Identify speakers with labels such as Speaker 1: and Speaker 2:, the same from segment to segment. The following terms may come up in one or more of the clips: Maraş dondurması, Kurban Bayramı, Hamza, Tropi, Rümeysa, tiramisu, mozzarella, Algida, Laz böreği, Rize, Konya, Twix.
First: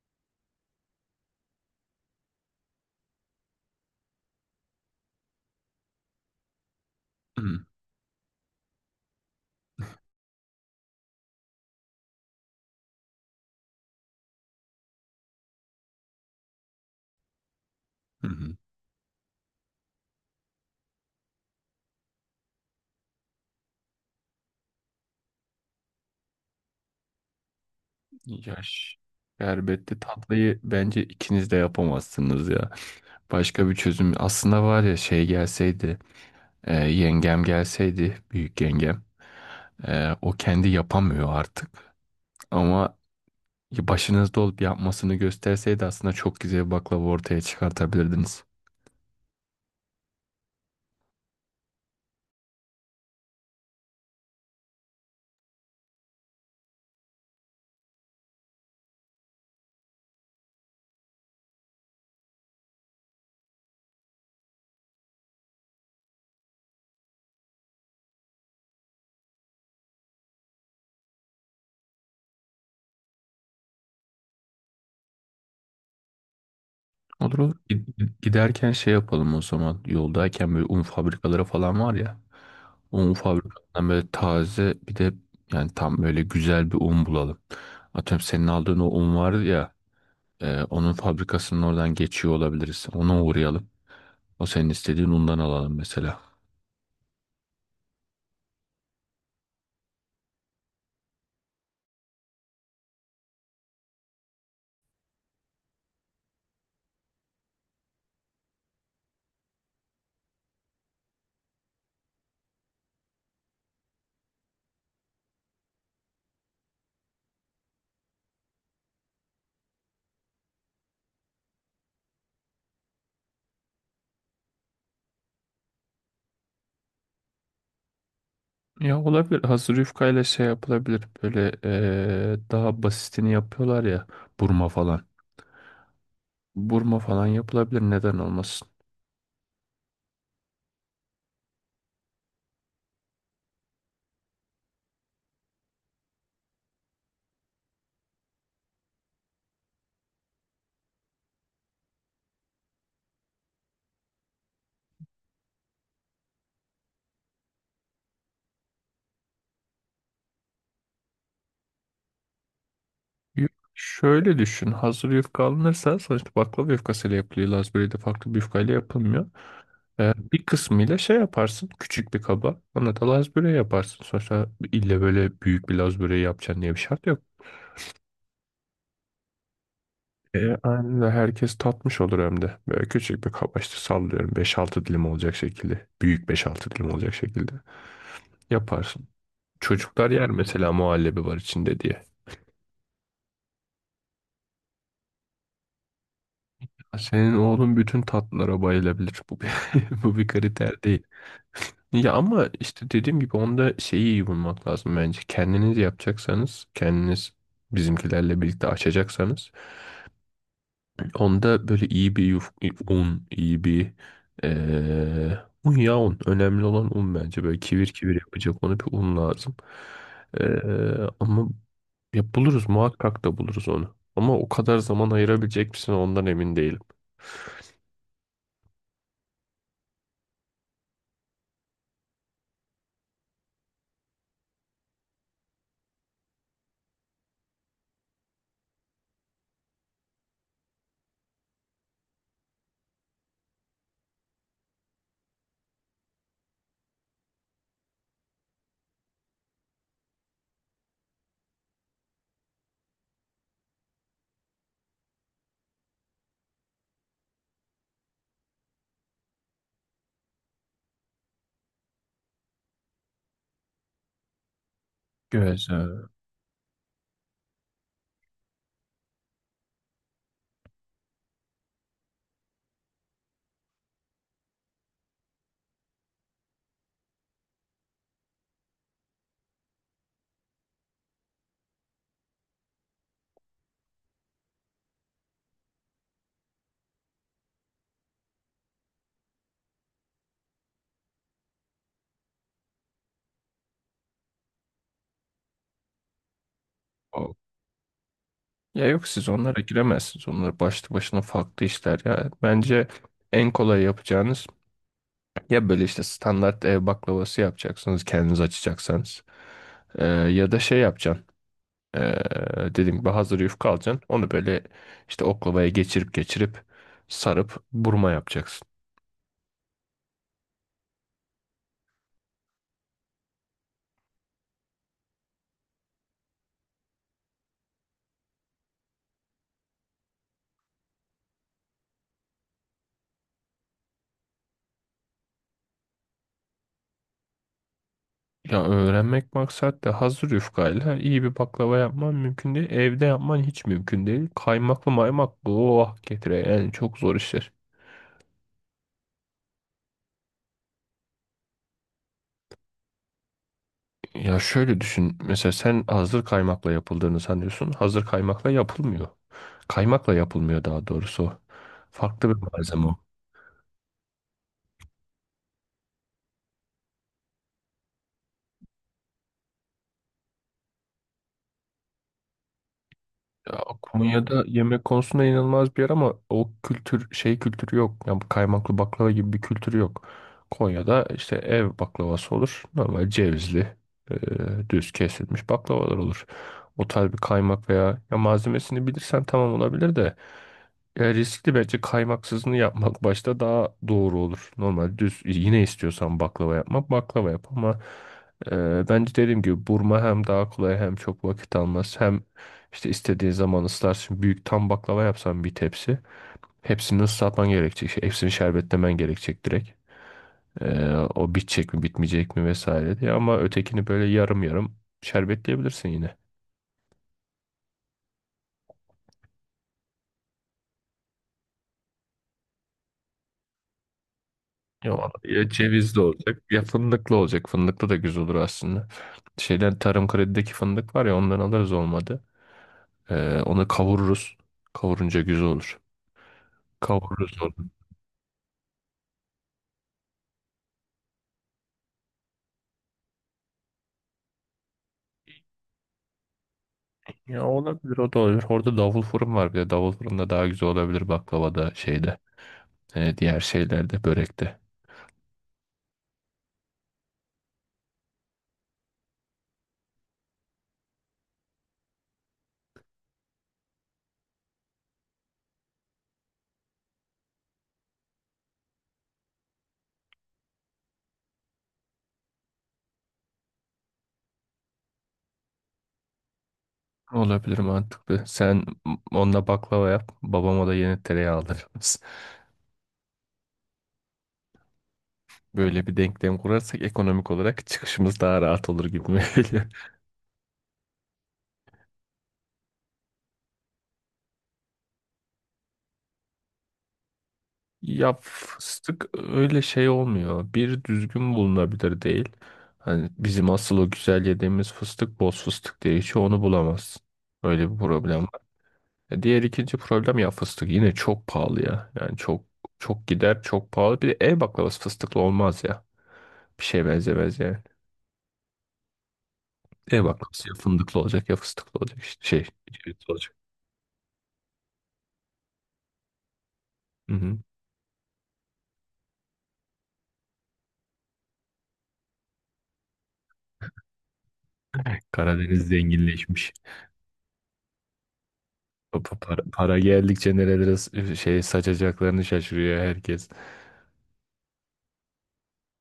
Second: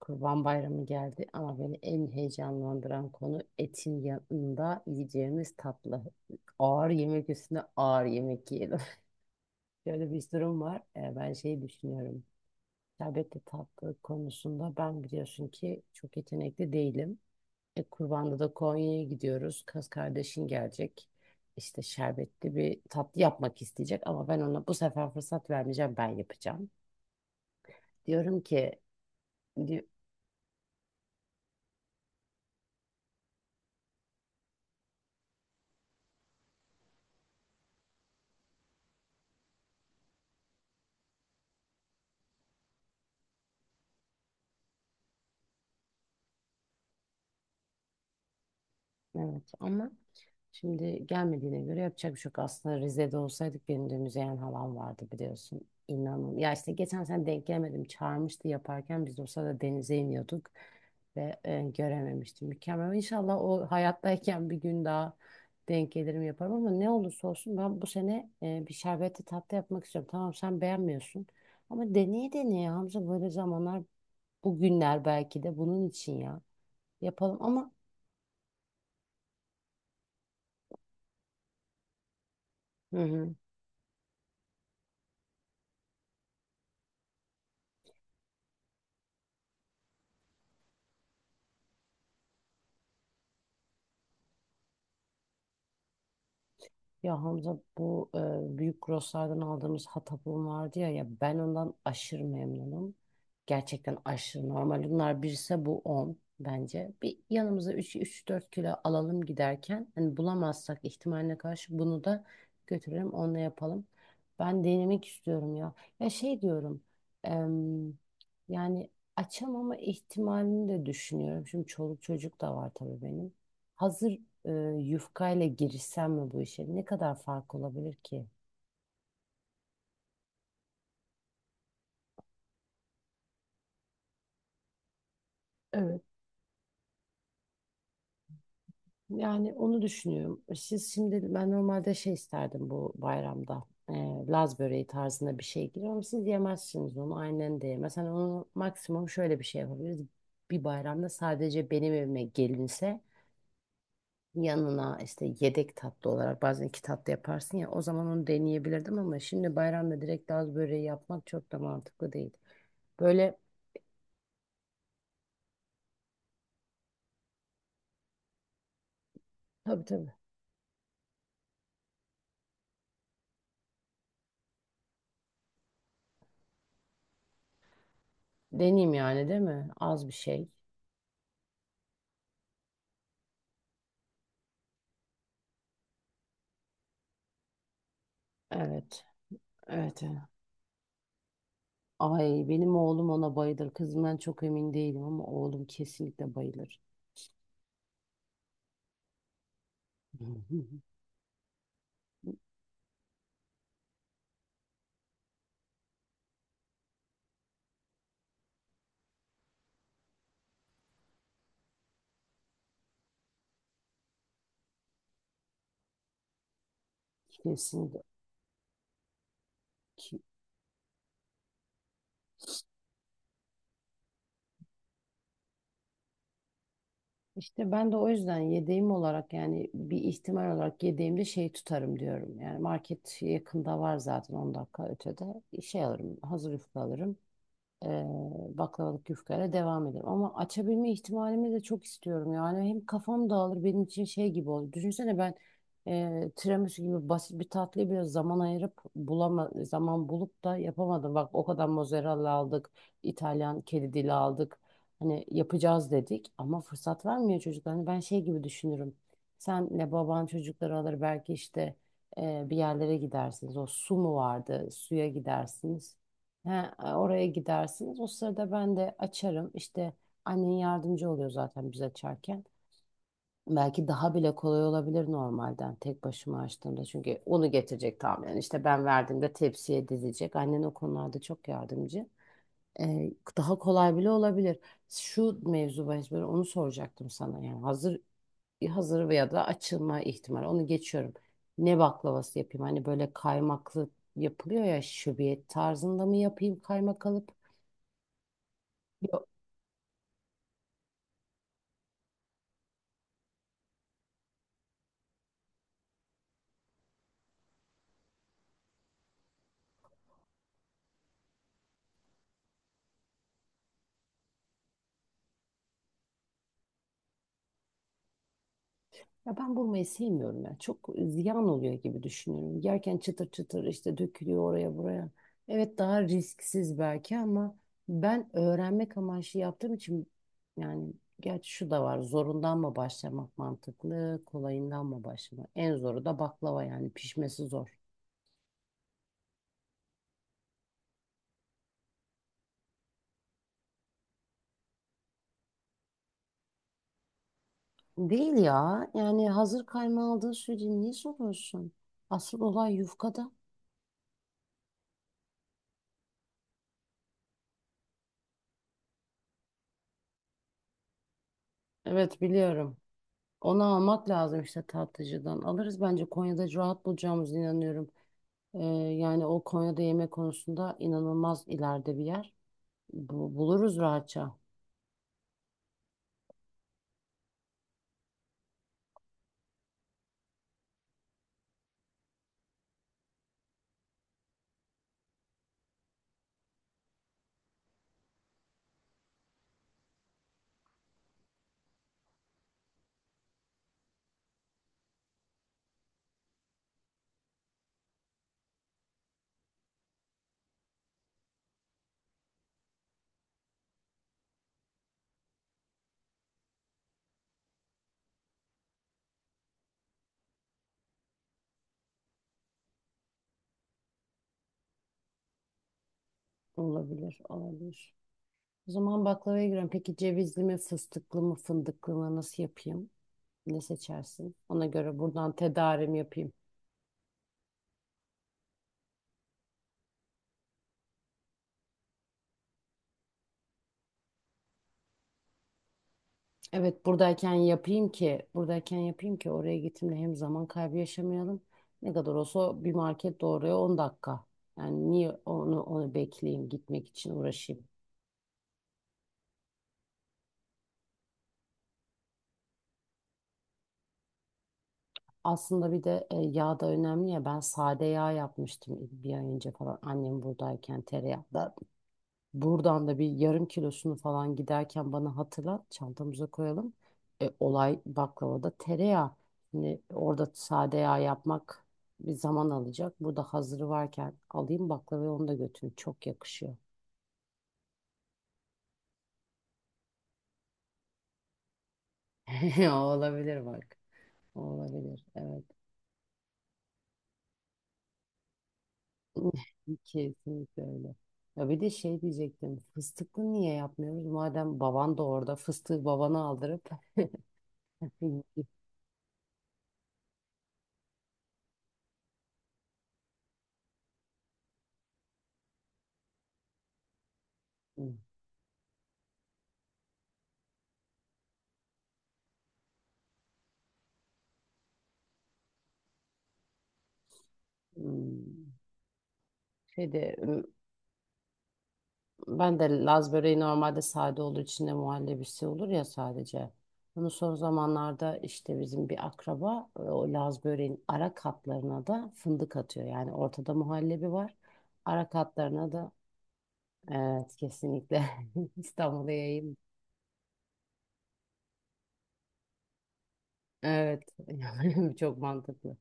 Speaker 1: Kurban Bayramı geldi ama beni en heyecanlandıran konu etin yanında yiyeceğimiz tatlı. Ağır yemek
Speaker 2: Hı
Speaker 1: üstüne ağır yemek yiyelim. Şöyle bir durum var. Ben şey düşünüyorum. Şerbetli tatlı konusunda ben biliyorsun ki çok yetenekli değilim. E,
Speaker 2: hı
Speaker 1: kurbanda da
Speaker 2: hı.
Speaker 1: Konya'ya gidiyoruz. Kız kardeşin gelecek. İşte şerbetli bir tatlı yapmak isteyecek ama ben ona bu sefer fırsat vermeyeceğim. Ben yapacağım. Diyorum ki,
Speaker 2: Yaş.
Speaker 1: di-
Speaker 2: Şerbetli tatlıyı bence ikiniz de yapamazsınız ya. Başka bir çözüm aslında var ya şey gelseydi yengem gelseydi büyük yengem o kendi yapamıyor artık ama başınızda olup yapmasını gösterseydi aslında çok güzel bir baklava ortaya çıkartabilirdiniz.
Speaker 1: evet, ama şimdi gelmediğine göre yapacak bir şey yok. Aslında Rize'de olsaydık benim de müzeyen halam vardı biliyorsun. İnanın. Ya işte geçen sene denk gelemedim. Çağırmıştı yaparken biz de o sırada denize iniyorduk. Ve görememiştim. Mükemmel. İnşallah o hayattayken bir gün daha denk gelirim yaparım. Ama ne olursa olsun ben bu sene bir şerbetli tatlı yapmak istiyorum. Tamam, sen beğenmiyorsun. Ama deneye deneye Hamza, böyle zamanlar, bugünler belki de bunun için ya. Yapalım
Speaker 2: Olur olur.
Speaker 1: ama...
Speaker 2: Giderken şey yapalım o zaman. Yoldayken böyle un fabrikaları falan var ya.
Speaker 1: Hı
Speaker 2: Un
Speaker 1: hı.
Speaker 2: fabrikalarından böyle taze bir de yani tam böyle güzel bir un bulalım. Atıyorum senin aldığın o un var ya. Onun fabrikasının oradan geçiyor olabiliriz. Ona uğrayalım. O senin istediğin undan alalım mesela.
Speaker 1: Ya Hamza, bu büyük grosslardan aldığımız hatapım vardı ya, ya ben ondan aşırı memnunum. Gerçekten aşırı normal. Bunlar birse bu 10 bence. Bir yanımıza 3-4 kilo alalım giderken. Hani bulamazsak ihtimaline karşı bunu da götürelim, onunla yapalım. Ben denemek istiyorum ya. Ya şey diyorum, em, yani açamama ihtimalini de düşünüyorum. Şimdi çoluk çocuk da var tabii benim. Hazır, e, yufkayla girişsem mi bu işe? Ne kadar fark olabilir ki?
Speaker 2: Ya olabilir. Hazır yufkayla şey yapılabilir. Böyle daha basitini yapıyorlar ya. Burma falan.
Speaker 1: Evet.
Speaker 2: Burma falan yapılabilir. Neden olmasın?
Speaker 1: Yani onu düşünüyorum. Siz şimdi, ben normalde şey isterdim bu bayramda. Laz böreği tarzında bir şey girer ama siz yemezsiniz onu. Aynen de yemez. Hani onu maksimum şöyle bir şey yapabiliriz. Bir bayramda sadece benim evime gelinse, yanına işte yedek tatlı olarak bazen iki tatlı yaparsın ya, o zaman onu deneyebilirdim ama şimdi bayramda direkt Laz böreği yapmak çok da mantıklı değil. Böyle.
Speaker 2: Yuf- Şöyle düşün. Hazır yufka alınırsa sonuçta baklava yufkasıyla yapılıyor. Lazburi de farklı bir yufkayla yapılmıyor.
Speaker 1: Tabii tabii.
Speaker 2: Bir kısmıyla şey yaparsın. Küçük bir kaba. Ona da lazburi yaparsın. Sonuçta ille böyle büyük bir lazburi yapacaksın diye bir şart yok.
Speaker 1: Deneyim yani, değil mi? Az bir şey.
Speaker 2: Aynen öyle. Herkes tatmış olur hem de. Böyle küçük bir kaba işte sallıyorum. Beş-altı dilim olacak şekilde. Büyük beş-altı dilim olacak şekilde
Speaker 1: Evet.
Speaker 2: yaparsın.
Speaker 1: Evet.
Speaker 2: Çocuklar
Speaker 1: Evet.
Speaker 2: yer mesela muhallebi var içinde diye.
Speaker 1: Ay, benim oğlum ona bayılır. Kızımdan çok emin değilim ama oğlum kesinlikle bayılır.
Speaker 2: Senin oğlun bütün tatlılara bayılabilir. Bu bir, bu bir kriter. Ya ama işte dediğim gibi onda şeyi iyi bulmak lazım bence. Kendiniz yapacaksanız, kendiniz bizimkilerle birlikte açacaksanız onda böyle iyi bir un, iyi bir eee un ya un. Önemli olan un bence. Böyle kivir
Speaker 1: Kesinlikle.
Speaker 2: kivir yapacak onu bir un lazım.
Speaker 1: Ki-
Speaker 2: Ama ya buluruz muhakkak da buluruz onu. Ama o kadar zaman ayırabilecek misin ondan emin değilim.
Speaker 1: İşte ben de o yüzden yedeğim olarak, yani bir ihtimal olarak yedeğimde şey tutarım diyorum. Yani market yakında var zaten, 10 dakika ötede. Şey alırım, hazır yufka alırım. e, Baklavalık yufkayla devam ederim. Ama açabilme ihtimalimi de çok istiyorum. Yani hem kafam dağılır, benim için şey gibi olur. Düşünsene, ben tiramisu gibi basit bir tatlıyı biraz zaman ayırıp zaman bulup da yapamadım. Bak, o kadar mozzarella aldık, İtalyan kedi dili aldık. Hani yapacağız dedik ama fırsat vermiyor çocuklar. Hani ben şey gibi düşünürüm. Senle baban çocukları alır belki işte, bir yerlere gidersiniz. O su mu vardı? Suya gidersiniz.
Speaker 2: Güzel.
Speaker 1: He, oraya gidersiniz. O sırada ben de açarım. İşte annen yardımcı oluyor zaten biz açarken. Belki daha bile kolay olabilir normalden, tek başıma açtığımda. Çünkü onu getirecek tahminen. İşte ben verdiğimde tepsiye dizecek. Annen o konularda çok yardımcı. Ee, Daha kolay bile olabilir. Şu mevzu bahis, böyle onu soracaktım sana. Yani hazır veya da açılma ihtimali. Onu geçiyorum. Ne baklavası yapayım? Hani böyle kaymaklı yapılıyor ya, şöbiyet tarzında mı yapayım kaymak alıp?
Speaker 2: Ya yok siz onlara giremezsiniz. Onlar başlı başına farklı işler ya. Bence en kolay yapacağınız ya böyle işte standart ev baklavası yapacaksınız kendiniz açacaksanız. Ya da şey yapacaksın. Ee, Dediğim gibi hazır yufka alacaksın. Onu böyle işte oklavaya geçirip geçirip sarıp burma yapacaksın.
Speaker 1: Ya ben bulmayı sevmiyorum ya. Çok ziyan oluyor gibi düşünüyorum. Yerken çıtır çıtır işte dökülüyor oraya buraya. Evet, daha risksiz belki ama ben öğrenmek amaçlı yaptığım için, yani gerçi şu da var. Zorundan mı başlamak mantıklı, kolayından mı başlamak? En zoru da baklava, yani pişmesi zor.
Speaker 2: Ya öğrenmek maksat da hazır yufkayla iyi bir baklava yapman mümkün değil. Evde yapman hiç mümkün değil. Kaymaklı maymaklı oh getire yani çok zor işler.
Speaker 1: Değil ya. Yani hazır kaymağı aldığın sürece niye soruyorsun? Asıl olay yufkada.
Speaker 2: Ya şöyle düşün. Mesela sen hazır kaymakla yapıldığını sanıyorsun. Hazır kaymakla yapılmıyor. Kaymakla yapılmıyor daha doğrusu.
Speaker 1: Evet,
Speaker 2: Farklı bir
Speaker 1: biliyorum.
Speaker 2: malzeme o.
Speaker 1: Onu almak lazım işte tatlıcıdan. Alırız, bence Konya'da rahat bulacağımızı inanıyorum. Ee, Yani o, Konya'da yemek konusunda inanılmaz ileride bir yer.
Speaker 2: Ya
Speaker 1: Buluruz rahatça.
Speaker 2: Konya'da yemek konusunda inanılmaz bir yer ama o kültür şey kültürü yok. Yani bu kaymaklı baklava gibi bir kültürü yok. Konya'da işte ev baklavası olur. Normal cevizli, e, düz kesilmiş baklavalar olur. O tarz bir kaymak veya ya malzemesini bilirsen tamam olabilir de ya riskli bence kaymaksızını yapmak başta daha doğru olur. Normal düz yine istiyorsan baklava yapmak baklava yap ama bence dediğim gibi burma hem daha kolay hem çok vakit almaz hem işte istediğin zaman ıslarsın. Büyük tam baklava yapsan bir tepsi. Hepsini ıslatman gerekecek. Hepsini şerbetlemen gerekecek direkt. Ee, O bitecek mi bitmeyecek mi vesaire diye. Ama ötekini böyle yarım yarım şerbetleyebilirsin yine.
Speaker 1: Olabilir, olabilir. O zaman baklavaya girelim. Peki cevizli mi, fıstıklı mı, fındıklı mı, nasıl yapayım? Ne seçersin? Ona göre
Speaker 2: Ya,
Speaker 1: buradan
Speaker 2: ya
Speaker 1: tedarim
Speaker 2: cevizli
Speaker 1: yapayım.
Speaker 2: olacak ya fındıklı olacak. Fındıklı da güzel olur aslında. Şeyden tarım kredideki fındık var ya ondan alırız olmadı. Onu kavururuz. Kavurunca güzel olur.
Speaker 1: Evet, buradayken
Speaker 2: Kavururuz onu.
Speaker 1: yapayım ki buradayken yapayım ki oraya gittiğimde hem zaman kaybı yaşamayalım. Ne kadar olsa bir market doğruya 10 dakika. Yani niye onu bekleyeyim, gitmek için
Speaker 2: Ya
Speaker 1: uğraşayım.
Speaker 2: olabilir o da olabilir. Orada davul fırın var bir de. Davul fırında daha güzel olabilir baklavada şeyde. Diğer şeylerde, börekte.
Speaker 1: Aslında bir de yağ da önemli ya. Ben sade yağ yapmıştım bir ay önce falan, annem buradayken tereyağı. Buradan da bir yarım kilosunu falan, giderken bana hatırlat, çantamıza koyalım. Olay baklavada tereyağı. Şimdi orada sade yağ yapmak bir zaman alacak. Burada hazırı varken alayım baklavayı, onu da götürün. Çok yakışıyor.
Speaker 2: Olabilir mantıklı. Sen onunla baklava yap, babama da yeni tereyağı alırız.
Speaker 1: Olabilir bak. Olabilir. Evet.
Speaker 2: Böyle bir denklem kurarsak ekonomik olarak çıkışımız daha rahat olur gibi mi geliyor?
Speaker 1: Kesinlikle öyle. Ya bir de şey diyecektim. Fıstıklı niye yapmıyoruz? Madem baban da orada, fıstığı babana aldırıp...
Speaker 2: Ya fıstık öyle şey olmuyor. Bir düzgün bulunabilir değil. Hani bizim asıl o güzel yediğimiz fıstık boz fıstık diye hiç onu bulamazsın. Öyle bir problem var. Diğer ikinci problem ya fıstık yine çok pahalı ya. Yani çok çok gider çok pahalı. Bir de ev baklavası fıstıklı olmaz ya. Bir şeye benzemez yani.
Speaker 1: Hmm. Şeyde.
Speaker 2: Bak ya fındıklı olacak ya fıstıklı olacak işte şey
Speaker 1: Ben de. Laz
Speaker 2: cevizli olacak.
Speaker 1: böreği normalde sade olur. içinde muhallebisi olur ya, sadece. Bunu
Speaker 2: Hı
Speaker 1: son
Speaker 2: hı.
Speaker 1: zamanlarda işte bizim bir akraba, o Laz böreğin ara katlarına da fındık atıyor. Yani ortada muhallebi var. Ara
Speaker 2: Karadeniz
Speaker 1: katlarına da,
Speaker 2: zenginleşmiş.
Speaker 1: evet, kesinlikle. İstanbul'a
Speaker 2: Para,
Speaker 1: yayın.
Speaker 2: para geldikçe nerelere saçacaklarını şaşırıyor herkes.
Speaker 1: Evet, çok mantıklı.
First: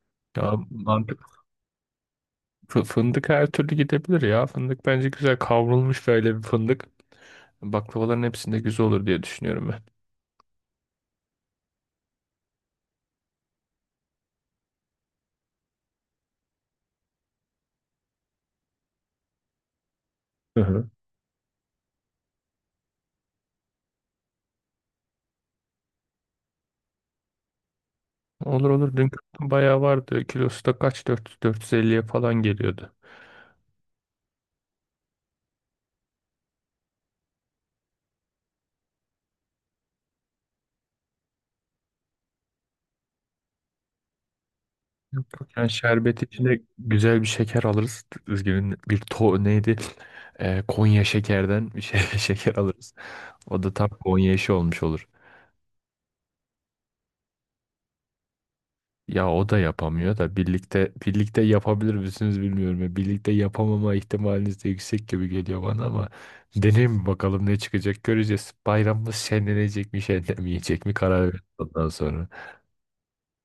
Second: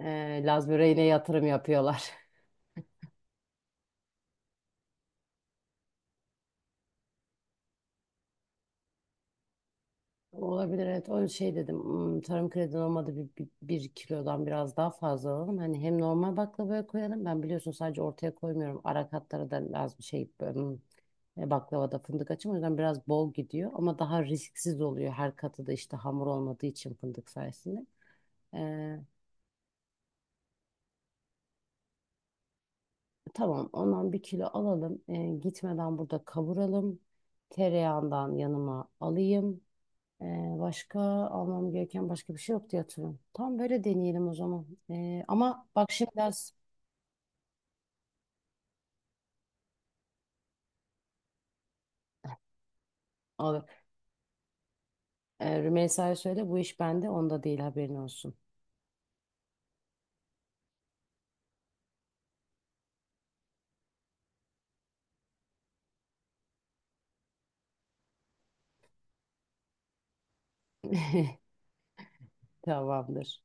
Speaker 2: Ya
Speaker 1: Laz böreğine yatırım yapıyorlar.
Speaker 2: fındık her türlü gidebilir ya. Fındık bence güzel kavrulmuş böyle bir fındık. Baklavaların hepsinde güzel olur diye düşünüyorum ben.
Speaker 1: Olabilir, evet, o şey dedim, "Hmm, tarım kredi olmadı, bir kilodan biraz daha fazla alalım. Hani hem normal baklavaya koyalım, ben biliyorsun sadece ortaya koymuyorum, ara katlara da lazım şey,
Speaker 2: Hı hı.
Speaker 1: baklavada fındık açım o yüzden biraz bol gidiyor ama daha risksiz oluyor, her katı da işte hamur olmadığı için fındık sayesinde.
Speaker 2: Olur olur
Speaker 1: Ee,
Speaker 2: dün bayağı vardı. Kilosu da kaç 400 450'ye falan geliyordu.
Speaker 1: tamam, ondan 1 kilo alalım. Gitmeden burada kavuralım, tereyağından yanıma alayım. Ee, Başka almam gereken başka bir şey yok diye hatırlıyorum. Tam böyle deneyelim o zaman. Ama
Speaker 2: Yani
Speaker 1: bak, şimdi
Speaker 2: şerbet
Speaker 1: ders
Speaker 2: içinde güzel bir şeker alırız. Üzgünüm bir to neydi? Konya şekerden bir şey, şeker alırız. O
Speaker 1: alır.
Speaker 2: da tam Konya işi olmuş olur.
Speaker 1: Rümeysa'ya söyle, bu iş bende, onda değil, haberin olsun.
Speaker 2: Ya o da yapamıyor da birlikte birlikte yapabilir misiniz bilmiyorum. Ya. Birlikte yapamama ihtimaliniz de yüksek gibi geliyor bana ama deneyim mi bakalım ne çıkacak göreceğiz. Bayramımız şenlenecek mi şenlenmeyecek mi karar veririz ondan sonra.
Speaker 1: Tamamdır.